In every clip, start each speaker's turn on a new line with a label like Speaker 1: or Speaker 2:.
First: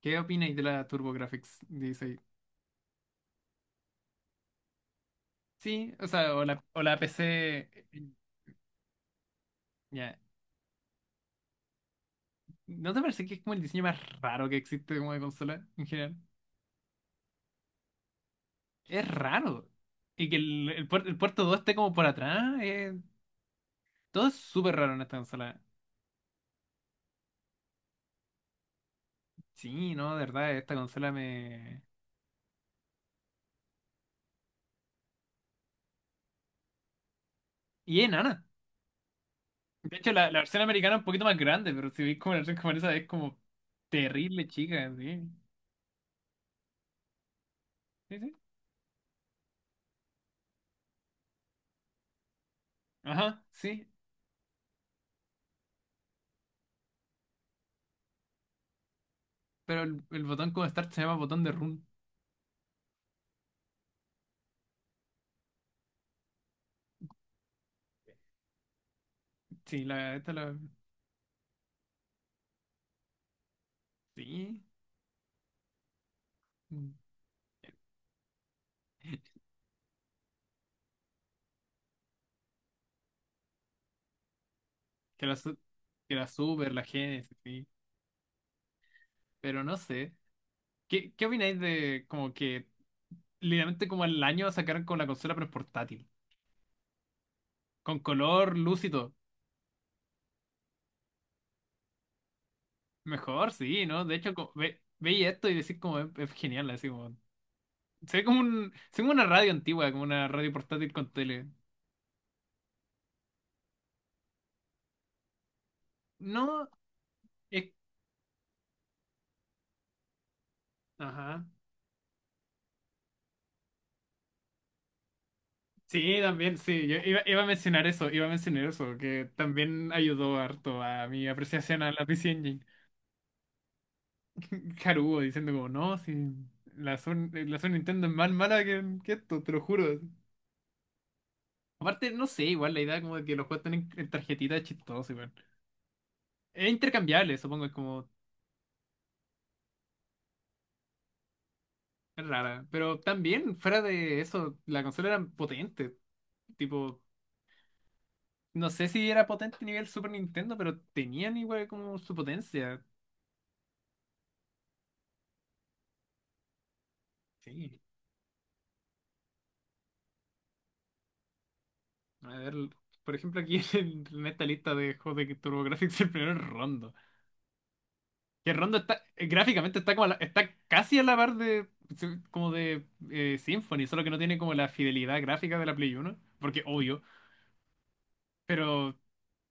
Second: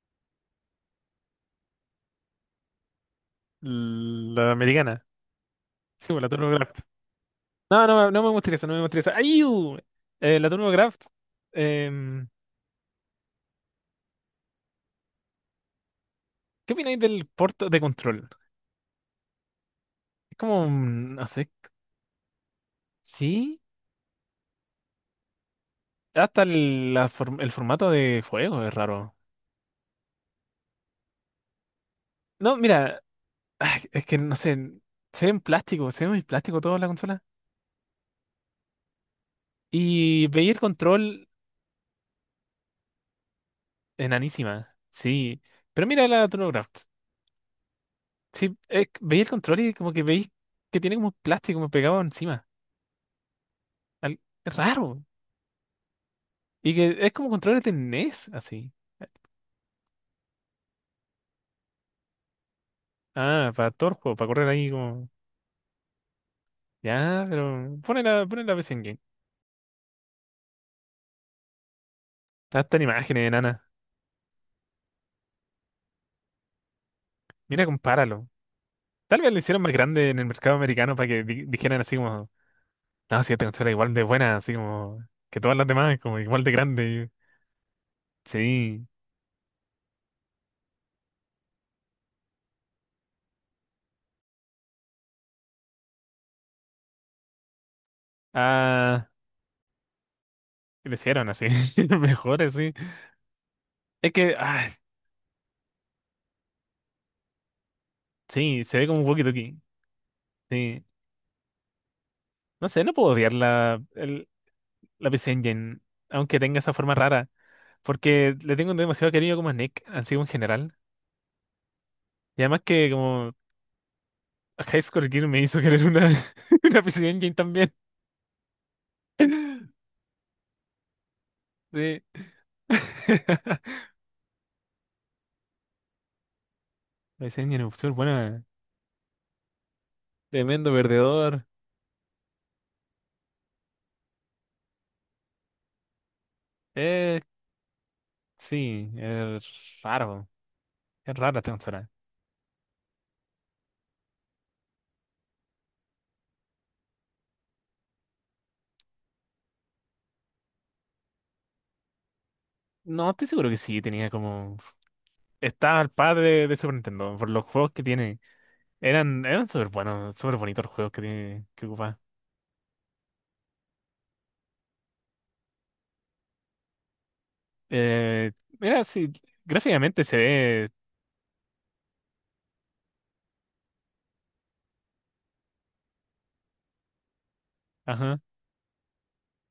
Speaker 1: ¿Qué opináis de la TurboGrafx 16?
Speaker 2: La americana.
Speaker 1: Sí, o
Speaker 2: Sí, pues la
Speaker 1: sea, o la,
Speaker 2: TurboCraft.
Speaker 1: o la PC.
Speaker 2: No, no, no me gustaría eso, no me gustaría eso. ¡Ayú!
Speaker 1: Ya.
Speaker 2: La TurboCraft. em,
Speaker 1: ¿No te parece que es como el diseño más raro que existe como de consola en general?
Speaker 2: ¿Qué opináis del puerto de control?
Speaker 1: Es raro. Y que
Speaker 2: Es como,
Speaker 1: el, el, puer- el
Speaker 2: no
Speaker 1: puerto
Speaker 2: sé,
Speaker 1: 2 esté como por atrás.
Speaker 2: sí.
Speaker 1: Todo es súper raro en esta consola.
Speaker 2: Hasta el formato de juego es raro.
Speaker 1: Sí, no, de verdad, esta consola me...
Speaker 2: No, mira, ay, es que no sé, se ve en plástico, se ve muy plástico toda la consola.
Speaker 1: Y es enana. De hecho,
Speaker 2: Y
Speaker 1: la
Speaker 2: veía el
Speaker 1: versión americana es un poquito
Speaker 2: control
Speaker 1: más grande, pero si veis como la versión japonesa es como terrible,
Speaker 2: enanísima,
Speaker 1: chica. Sí,
Speaker 2: sí. Pero mira la TurboCraft.
Speaker 1: sí, sí.
Speaker 2: Sí, veía el control y como que veis que tiene como plástico como pegado encima.
Speaker 1: Ajá, sí.
Speaker 2: Es raro. Y que es como controles de NES, así.
Speaker 1: Pero el botón como Start se llama botón de run.
Speaker 2: Ah, para todo el juego, para correr ahí como. Ya, pero pone pone la PC en game.
Speaker 1: Sí,
Speaker 2: Hasta en imágenes, enana.
Speaker 1: sí. Mm.
Speaker 2: Mira, compáralo. Tal vez lo hicieron más grande en el mercado americano para que dijeran así como. No, si esta consola es igual de buena, así como.
Speaker 1: Que la,
Speaker 2: Que
Speaker 1: su-
Speaker 2: todas las demás,
Speaker 1: que
Speaker 2: como
Speaker 1: la
Speaker 2: igual de
Speaker 1: Super, la
Speaker 2: grande.
Speaker 1: Genesis, sí.
Speaker 2: Sí.
Speaker 1: Pero no sé. ¿Qué, qué opináis de como que literalmente como el año sacaron con la consola pero portátil? Con color, luz y
Speaker 2: Ah,
Speaker 1: todo.
Speaker 2: y lo hicieron así. Mejor así.
Speaker 1: Mejor, sí, ¿no?
Speaker 2: Es
Speaker 1: De hecho,
Speaker 2: que,
Speaker 1: como,
Speaker 2: ah,
Speaker 1: veis esto y decís como es genial, así como. Se ve como
Speaker 2: sí,
Speaker 1: un,
Speaker 2: se ve como
Speaker 1: se
Speaker 2: un
Speaker 1: ve como una radio
Speaker 2: walkie-talkie.
Speaker 1: antigua, como una radio
Speaker 2: Sí.
Speaker 1: portátil con tele.
Speaker 2: No sé, no puedo odiar la PC Engine, aunque tenga
Speaker 1: No,
Speaker 2: esa forma rara.
Speaker 1: es...
Speaker 2: Porque le tengo demasiado cariño como a Nick, así como en general.
Speaker 1: Ajá.
Speaker 2: Y además que como a High Score Gear me hizo querer una,
Speaker 1: Sí, también,
Speaker 2: una
Speaker 1: sí, yo
Speaker 2: PC
Speaker 1: iba,
Speaker 2: Engine
Speaker 1: iba a
Speaker 2: también.
Speaker 1: mencionar eso, iba a mencionar eso, que también ayudó harto a mi apreciación a
Speaker 2: Sí.
Speaker 1: la PC Engine. Haruo diciendo como, no, si la Sun,
Speaker 2: PC
Speaker 1: la
Speaker 2: Engine
Speaker 1: Sun
Speaker 2: Opción,
Speaker 1: Nintendo es más
Speaker 2: bueno,
Speaker 1: mala que esto, te lo juro.
Speaker 2: tremendo perdedor.
Speaker 1: Aparte, no sé, igual la idea como de que los juegos están en tarjetitas es chistoso, igual. Es
Speaker 2: Eh,
Speaker 1: intercambiable, supongo, es como,
Speaker 2: sí, es raro. Es rara esta consola.
Speaker 1: es rara. Pero también, fuera de eso, la consola era potente, tipo, no sé si era potente a nivel Super Nintendo, pero tenían igual como su potencia.
Speaker 2: No, estoy seguro que sí, tenía como... Estaba al par de Super Nintendo, por los juegos
Speaker 1: Sí.
Speaker 2: que tiene. Eran, eran súper buenos, súper bonitos los juegos que tiene, que ocupa.
Speaker 1: A ver, por ejemplo, aquí en esta lista de juegos de TurboGrafx, el primero es Rondo.
Speaker 2: Eh,
Speaker 1: Que Rondo
Speaker 2: mira,
Speaker 1: está,
Speaker 2: sí,
Speaker 1: gráficamente
Speaker 2: gráficamente se
Speaker 1: está
Speaker 2: ve...
Speaker 1: casi a la par de como de Symphony, solo que no tiene como la fidelidad gráfica de la Play Uno porque obvio,
Speaker 2: Ajá.
Speaker 1: pero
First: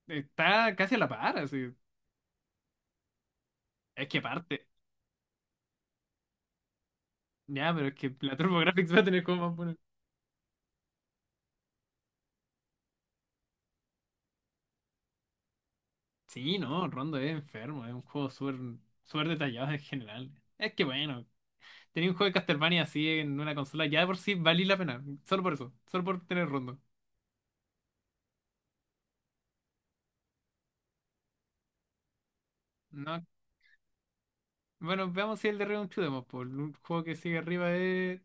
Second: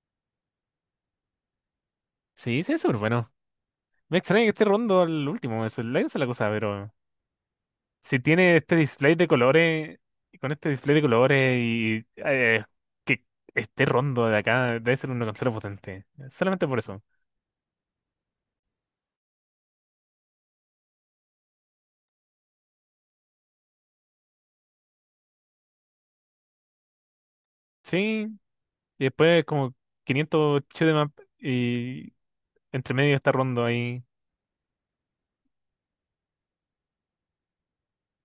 Speaker 1: está casi a la par, así.
Speaker 2: Sí, se ve súper bueno.
Speaker 1: Es que
Speaker 2: Me extraña que esté
Speaker 1: aparte,
Speaker 2: rondo al último, esa es la cosa, pero
Speaker 1: ya, pero es que
Speaker 2: si
Speaker 1: la
Speaker 2: tiene este
Speaker 1: TurboGrafx va a
Speaker 2: display
Speaker 1: tener
Speaker 2: de
Speaker 1: como más bueno.
Speaker 2: colores, con este display de colores y que esté rondo de acá, debe ser una consola potente.
Speaker 1: Sí,
Speaker 2: Solamente por
Speaker 1: no,
Speaker 2: eso.
Speaker 1: Rondo es enfermo, es un juego súper súper detallado en general. Es que bueno. Tenía un juego de Castlevania así en una consola, ya de por sí valía la pena. Solo por eso, solo por tener rondo.
Speaker 2: Sí, y después como 500 shoot 'em up y entre medio
Speaker 1: No.
Speaker 2: está rondo ahí.
Speaker 1: Bueno, veamos si el de Return un Demo, pues, un juego que sigue arriba es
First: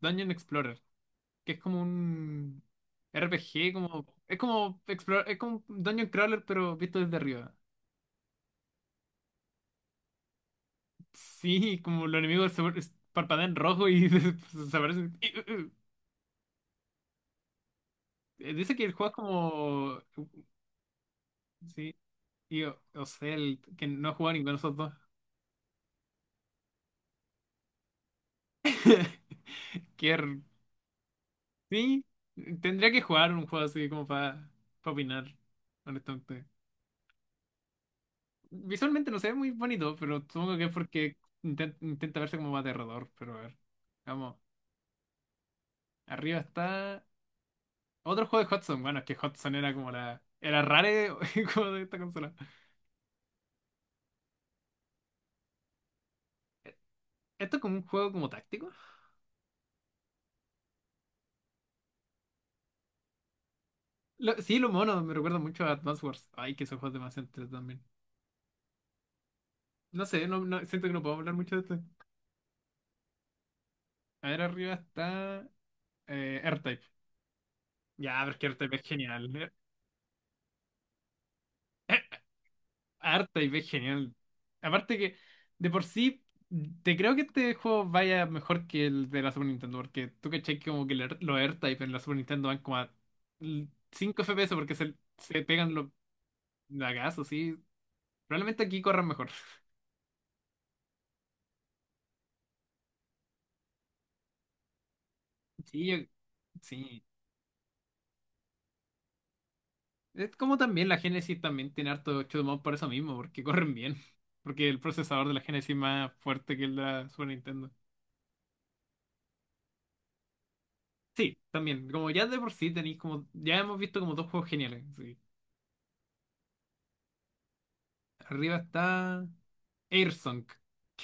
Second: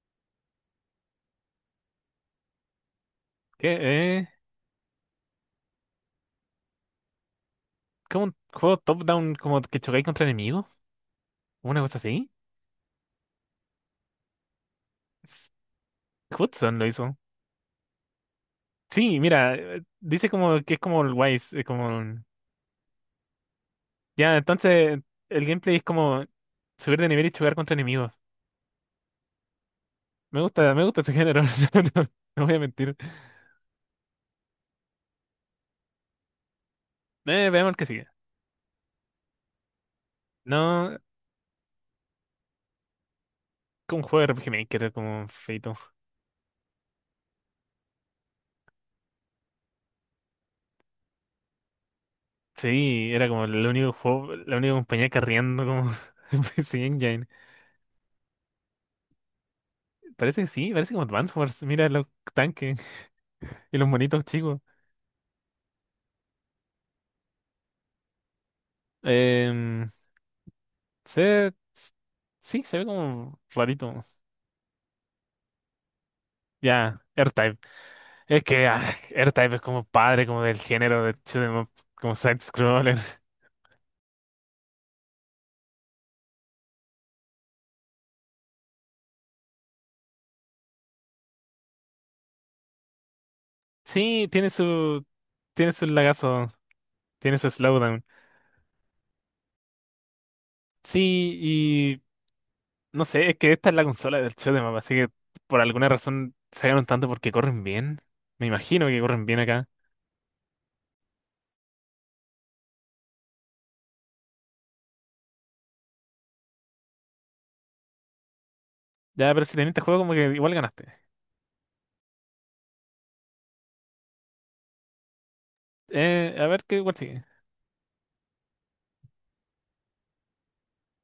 Speaker 1: Dungeon Explorer, que es como un
Speaker 2: ¿Qué?
Speaker 1: RPG, como
Speaker 2: ¿Eh?
Speaker 1: es como es como un Dungeon Crawler pero visto desde arriba.
Speaker 2: ¿Cómo un juego top-down como que chocáis contra enemigos?
Speaker 1: Sí,
Speaker 2: ¿Una cosa
Speaker 1: como los
Speaker 2: así?
Speaker 1: enemigos parpadean rojo y desaparecen.
Speaker 2: S- Hudson lo hizo.
Speaker 1: Dice que el juego es
Speaker 2: Sí, mira,
Speaker 1: como
Speaker 2: dice como que es como el Wise, es
Speaker 1: sí,
Speaker 2: como...
Speaker 1: y o sea, el que no ha jugado
Speaker 2: Ya,
Speaker 1: ninguno de esos dos.
Speaker 2: entonces el gameplay es como subir de nivel y jugar contra enemigos.
Speaker 1: Qué...
Speaker 2: Me gusta ese género. No,
Speaker 1: Sí,
Speaker 2: no voy a
Speaker 1: tendría
Speaker 2: mentir.
Speaker 1: que jugar un juego así como para opinar, honestamente.
Speaker 2: Veamos el que sigue.
Speaker 1: Visualmente no se ve muy bonito, pero supongo que es
Speaker 2: No,
Speaker 1: porque intenta verse como aterrador, pero a ver.
Speaker 2: como un juego de
Speaker 1: Vamos,
Speaker 2: RPG Maker, como feito.
Speaker 1: arriba está otro juego de Hudson. Bueno, es que Hudson era como la... Era rare como de esta consola.
Speaker 2: Sí, era como el único juego, la única compañía carriendo como en PC Engine.
Speaker 1: Esto es como un juego como táctico.
Speaker 2: Parece que sí, parece como Advance Wars. Mira los tanques y los monitos
Speaker 1: Sí,
Speaker 2: chicos.
Speaker 1: lo mono, me recuerda mucho a Advance Wars. Ay, que esos juegos demasiado entretenidos también.
Speaker 2: Em,
Speaker 1: No sé, siento que no puedo hablar
Speaker 2: se,
Speaker 1: mucho de esto.
Speaker 2: s- sí, se ve como rarito.
Speaker 1: A ver, arriba está R-Type.
Speaker 2: Ya, AirType.
Speaker 1: Ya, pero es
Speaker 2: Es
Speaker 1: que
Speaker 2: que
Speaker 1: R-Type es genial.
Speaker 2: R-Type es como padre, como del género de shoot 'em up, como side-scroller.
Speaker 1: harta y ves genial. Aparte que, de por sí, te creo que este juego vaya mejor que el de la Super Nintendo, porque tú caché que como que los AirType en la Super Nintendo van como a 5
Speaker 2: Sí,
Speaker 1: FPS porque se, se
Speaker 2: tiene
Speaker 1: pegan
Speaker 2: su
Speaker 1: los
Speaker 2: lagazo,
Speaker 1: lagazos,
Speaker 2: tiene su
Speaker 1: sí.
Speaker 2: slowdown.
Speaker 1: Probablemente aquí corran mejor.
Speaker 2: Sí, y no sé, es que esta es la consola del shoot 'em up, así que por
Speaker 1: Sí,
Speaker 2: alguna razón se ganaron
Speaker 1: sí.
Speaker 2: tanto porque corren bien. Me imagino que corren bien acá.
Speaker 1: Es como también la Genesis también tiene harto shoot'em up por eso mismo, porque corren bien. Porque el procesador de la Genesis es más fuerte que el de la Super Nintendo.
Speaker 2: Ya, pero si tenés este juego, como que igual ganaste.
Speaker 1: Sí, también. Como ya de por sí tenéis como... Ya hemos visto como dos juegos geniales. Sí.
Speaker 2: A ver qué igual sigue.
Speaker 1: Arriba está Airsong.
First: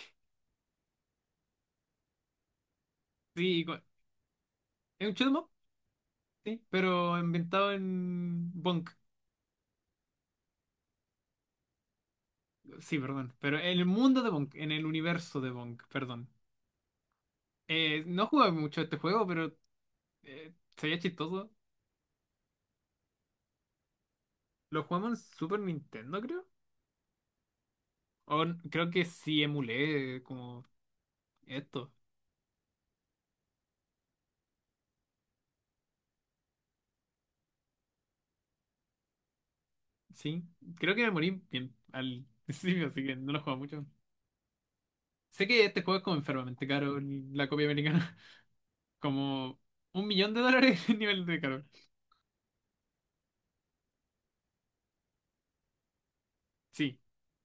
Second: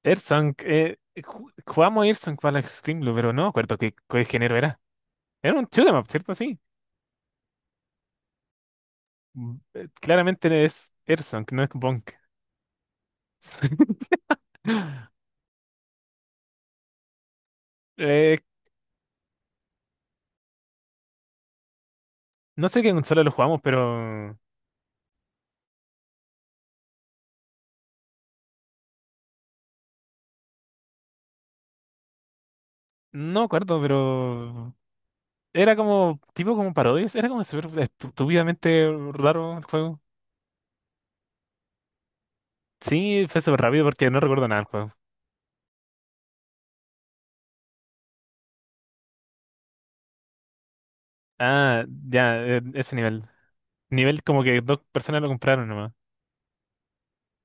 Speaker 2: Earthsong, jugamos Earthsong para la Extreme Blue, pero no me
Speaker 1: Sí,
Speaker 2: acuerdo qué género era.
Speaker 1: es un shoot'em up,
Speaker 2: Era un shoot 'em up, ¿cierto? Sí.
Speaker 1: sí, pero inventado en Bonk.
Speaker 2: Claramente es Erson, que no es Bonk.
Speaker 1: Sí, perdón. Pero en el mundo de Bonk, en el universo de Bonk, perdón. No
Speaker 2: Eh,
Speaker 1: jugué mucho a este juego, pero se veía chistoso.
Speaker 2: no sé qué consola lo jugamos, pero.
Speaker 1: Lo jugamos en Super Nintendo, creo. Creo que sí emulé como esto.
Speaker 2: No me acuerdo, pero. Era como. Tipo como parodias. Era como súper estúpidamente raro el juego.
Speaker 1: Sí, creo que me morí bien al principio, así que
Speaker 2: Sí,
Speaker 1: no lo
Speaker 2: fue
Speaker 1: juego
Speaker 2: súper
Speaker 1: mucho.
Speaker 2: rápido porque no recuerdo nada del juego.
Speaker 1: Sé que este juego es como enfermamente caro, la copia americana. Como un millón de dólares el nivel de caro.
Speaker 2: Ah, ya, ese nivel. Nivel como que dos personas lo compraron nomás.
Speaker 1: Sí,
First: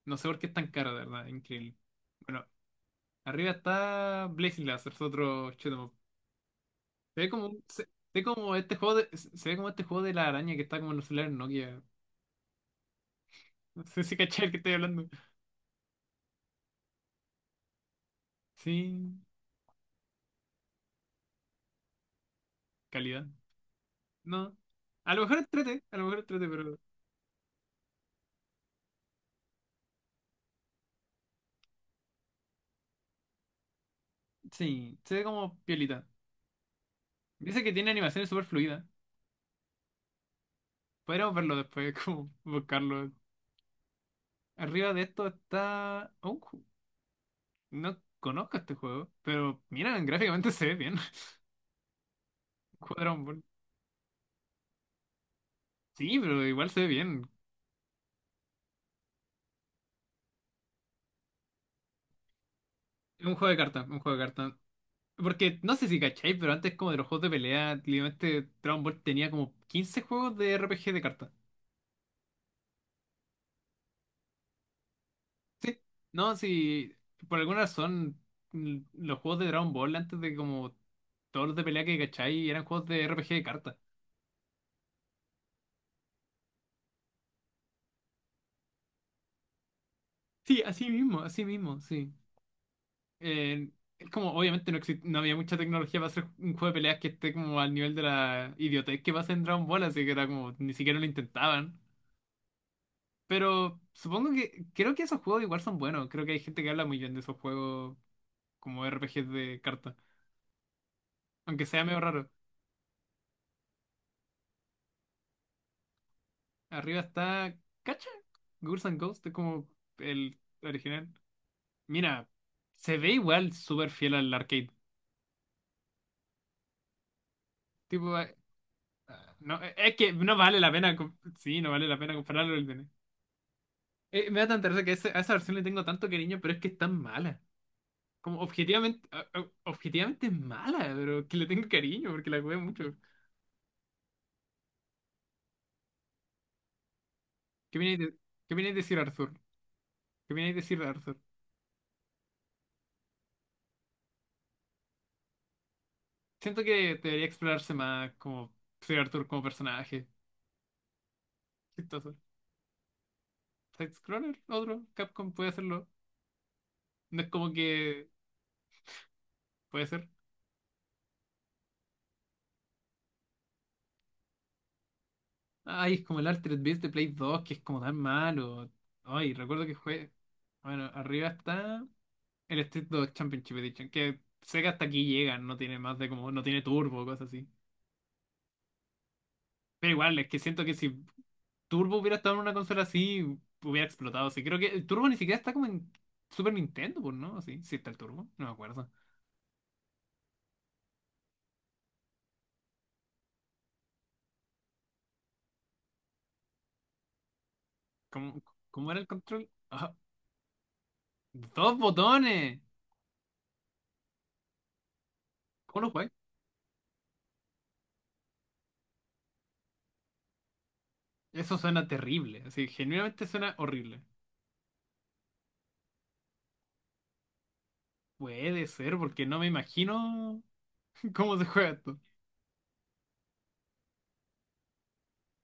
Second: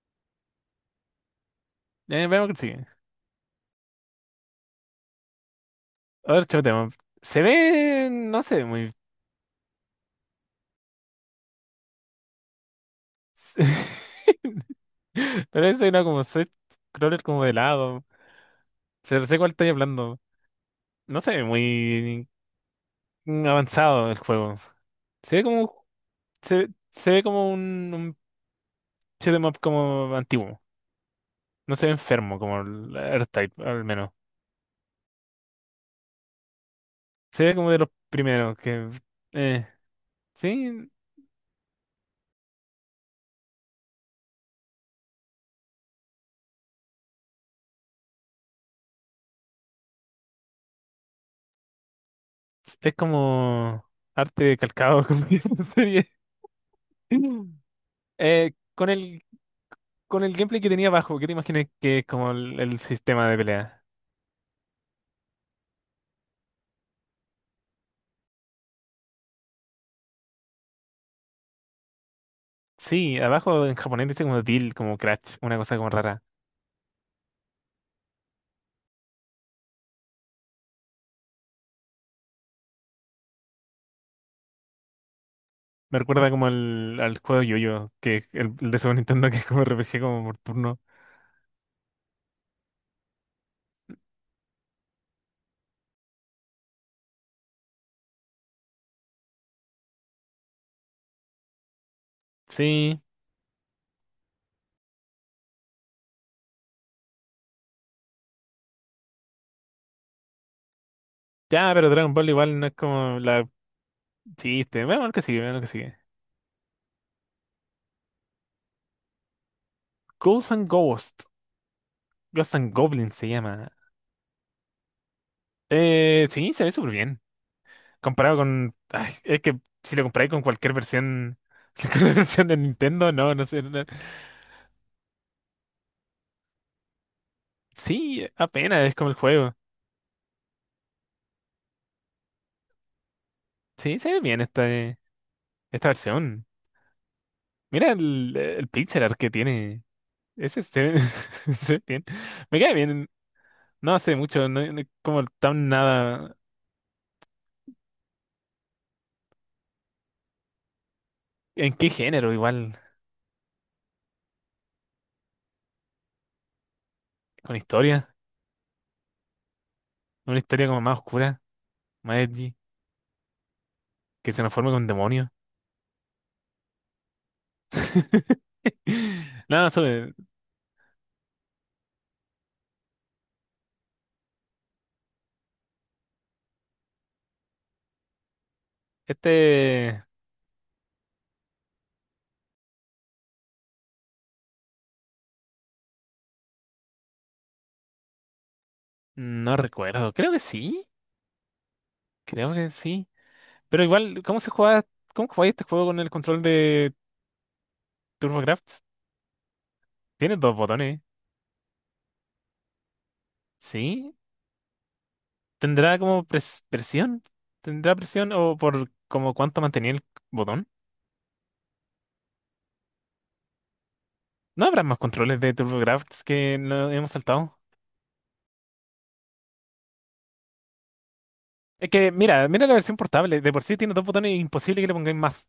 Speaker 1: no sé por qué es tan cara de verdad, increíble. Bueno,
Speaker 2: Veamos que sigue.
Speaker 1: arriba está Blazing Lazarus, otro shoot 'em up.
Speaker 2: Otro tema.
Speaker 1: Se ve
Speaker 2: Se
Speaker 1: como, se
Speaker 2: ve.
Speaker 1: ve
Speaker 2: No
Speaker 1: como
Speaker 2: sé,
Speaker 1: este
Speaker 2: muy.
Speaker 1: juego de, se ve como este juego de la araña que está como en los celulares Nokia. No sé si cachai el que estoy hablando.
Speaker 2: Pero eso era como set crawler como de lado.
Speaker 1: Sí,
Speaker 2: Se sé cuál estoy hablando. No se ve muy
Speaker 1: calidad.
Speaker 2: avanzado el juego.
Speaker 1: No. A lo
Speaker 2: Se ve
Speaker 1: mejor
Speaker 2: como,
Speaker 1: entrete, a lo mejor entrete, pero
Speaker 2: se ve como un shoot'em up como antiguo. No se ve enfermo como el R-Type, al menos.
Speaker 1: sí, se ve como piolita.
Speaker 2: Se ve
Speaker 1: Dice
Speaker 2: como
Speaker 1: que
Speaker 2: de los
Speaker 1: tiene animaciones súper
Speaker 2: primeros
Speaker 1: fluidas.
Speaker 2: que... eh, sí,
Speaker 1: Podríamos verlo después, como buscarlo. Arriba de esto está... oh, no conozco este juego, pero mira, gráficamente se ve bien.
Speaker 2: es
Speaker 1: Cuadrón...
Speaker 2: como arte calcado como dice la serie.
Speaker 1: Sí, pero igual se ve bien.
Speaker 2: Eh, con el, con el gameplay que tenía abajo, ¿qué te imaginas que es como el sistema
Speaker 1: Es
Speaker 2: de
Speaker 1: un juego de
Speaker 2: pelea?
Speaker 1: cartas, un juego de cartas. Porque no sé si cacháis, pero antes como de los juegos de pelea, literalmente Dragon Ball tenía como 15 juegos de RPG de cartas.
Speaker 2: Sí, abajo en japonés dice como deal, como crash, una cosa
Speaker 1: Sí.
Speaker 2: como rara.
Speaker 1: No, si por alguna razón los juegos de Dragon Ball antes de como todos los de pelea que cacháis eran juegos de RPG de cartas.
Speaker 2: Me recuerda como al juego Yo-Yo, que es el de Super Nintendo, que es como RPG como por
Speaker 1: Sí,
Speaker 2: turno.
Speaker 1: así mismo, sí. Eh, es como obviamente no había mucha tecnología para hacer un juego de peleas que esté como al nivel de la idiotez que pasa en Dragon Ball, así que era como ni siquiera lo intentaban.
Speaker 2: Sí,
Speaker 1: Pero supongo que, creo que esos juegos igual son buenos. Creo que hay gente que habla muy bien de esos juegos como RPGs de carta. Aunque
Speaker 2: ya,
Speaker 1: sea
Speaker 2: pero
Speaker 1: medio
Speaker 2: Dragon Ball
Speaker 1: raro.
Speaker 2: igual no es como la chiste. Veamos lo que sigue, veamos lo que sigue.
Speaker 1: Arriba está, ¿cacha? Ghouls and Ghosts es como el
Speaker 2: Ghouls and
Speaker 1: original.
Speaker 2: Ghosts,
Speaker 1: Mira,
Speaker 2: Ghosts and
Speaker 1: se
Speaker 2: Goblins
Speaker 1: ve
Speaker 2: se
Speaker 1: igual
Speaker 2: llama.
Speaker 1: súper fiel al arcade.
Speaker 2: Sí, se ve súper bien.
Speaker 1: Tipo,
Speaker 2: Comparado con... ay, es que
Speaker 1: no,
Speaker 2: si
Speaker 1: es
Speaker 2: lo
Speaker 1: que
Speaker 2: comparáis
Speaker 1: no
Speaker 2: con
Speaker 1: vale
Speaker 2: cualquier
Speaker 1: la pena,
Speaker 2: versión,
Speaker 1: sí, no vale la
Speaker 2: con la
Speaker 1: pena
Speaker 2: versión de
Speaker 1: compararlo al DN.
Speaker 2: Nintendo, no, no sé. No-
Speaker 1: Me da tanta risa que a esa versión le tengo tanto cariño, pero es que es tan mala.
Speaker 2: Sí,
Speaker 1: Como
Speaker 2: apenas es como
Speaker 1: objetivamente,
Speaker 2: el juego.
Speaker 1: objetivamente es mala, pero que le tengo cariño porque la jugué mucho.
Speaker 2: Sí, se ve bien esta, esta versión.
Speaker 1: ¿Qué
Speaker 2: Mira
Speaker 1: viene de, ¿Qué
Speaker 2: el
Speaker 1: viene de
Speaker 2: pixel
Speaker 1: decir
Speaker 2: art que
Speaker 1: Arthur?
Speaker 2: tiene.
Speaker 1: ¿Qué viene a
Speaker 2: Ese se
Speaker 1: decir de Sir
Speaker 2: ve,
Speaker 1: Arthur?
Speaker 2: se ve bien. Me cae bien. No hace mucho, no, como tan nada.
Speaker 1: Siento que debería explorarse más como Sir Arthur como personaje.
Speaker 2: ¿En qué
Speaker 1: Chistoso.
Speaker 2: género? Igual,
Speaker 1: Side-scroller, otro. Capcom puede hacerlo. No es
Speaker 2: con
Speaker 1: como
Speaker 2: historia.
Speaker 1: que puede ser.
Speaker 2: Una historia como más oscura, más edgy, que se nos forme con demonios.
Speaker 1: Ay, es como el Altered Beast de Play 2, que es como tan malo. Ay,
Speaker 2: No,
Speaker 1: recuerdo que
Speaker 2: sobre
Speaker 1: jugué. Bueno, arriba está el Street 2 Championship Edition, que sé que hasta aquí llega, no tiene más de como, no tiene turbo, cosas así. Pero
Speaker 2: este
Speaker 1: igual, es que siento que si Turbo hubiera estado en una consola así, hubiera explotado. Sí, creo que el Turbo ni siquiera está como en Super Nintendo, pues, ¿no? Sí, sí está el Turbo, no me acuerdo.
Speaker 2: no recuerdo. Creo que sí. Creo que sí. Pero igual, ¿cómo se juega? ¿Cómo juega este juego con el control de
Speaker 1: ¿Cómo,
Speaker 2: TurboGrafx?
Speaker 1: cómo era el control? Ah,
Speaker 2: Tiene dos botones.
Speaker 1: dos botones.
Speaker 2: ¿Sí?
Speaker 1: ¿Cómo lo
Speaker 2: ¿Tendrá
Speaker 1: juegas?
Speaker 2: como presión? ¿Tendrá presión o por como cuánto mantenía el botón?
Speaker 1: Eso suena terrible, así, genuinamente suena horrible.
Speaker 2: ¿No habrá más controles de TurboGrafx que no hemos saltado?
Speaker 1: Puede ser, porque no me imagino cómo se juega
Speaker 2: Es
Speaker 1: esto.
Speaker 2: que, mira, mira la versión portable. De por sí tiene dos botones y imposible que le pongáis más.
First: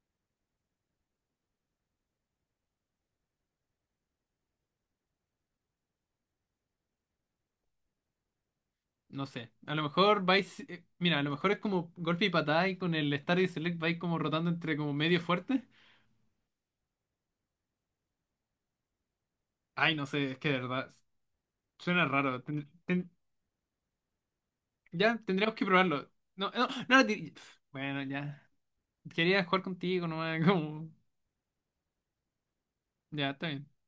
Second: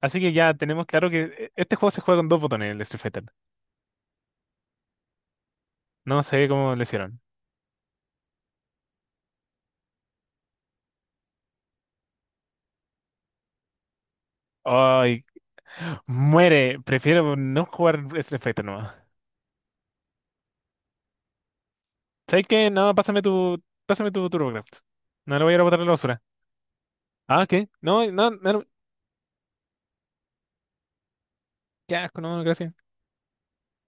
Speaker 2: Así que ya tenemos claro que este juego se juega con dos botones, el de Street Fighter. No sé cómo lo hicieron.
Speaker 1: No sé, a lo mejor vais, mira, a lo mejor es como golpe y patada y con el Start y Select vais como rotando entre como medio
Speaker 2: Ay,
Speaker 1: fuerte.
Speaker 2: muere. Prefiero no jugar Street Fighter nomás.
Speaker 1: Ay, no sé, es que de verdad, suena raro.
Speaker 2: ¿Sabes qué? No, pásame tu TurboGrafx.
Speaker 1: Ya
Speaker 2: No lo voy a
Speaker 1: tendríamos
Speaker 2: ir a
Speaker 1: que
Speaker 2: botar a la
Speaker 1: probarlo.
Speaker 2: basura.
Speaker 1: No, no, no,
Speaker 2: Ah, ¿qué?
Speaker 1: Bueno,
Speaker 2: No, no,
Speaker 1: ya.
Speaker 2: no.
Speaker 1: Quería jugar contigo, no como...
Speaker 2: Qué asco, no, gracias.
Speaker 1: Ya, está bien.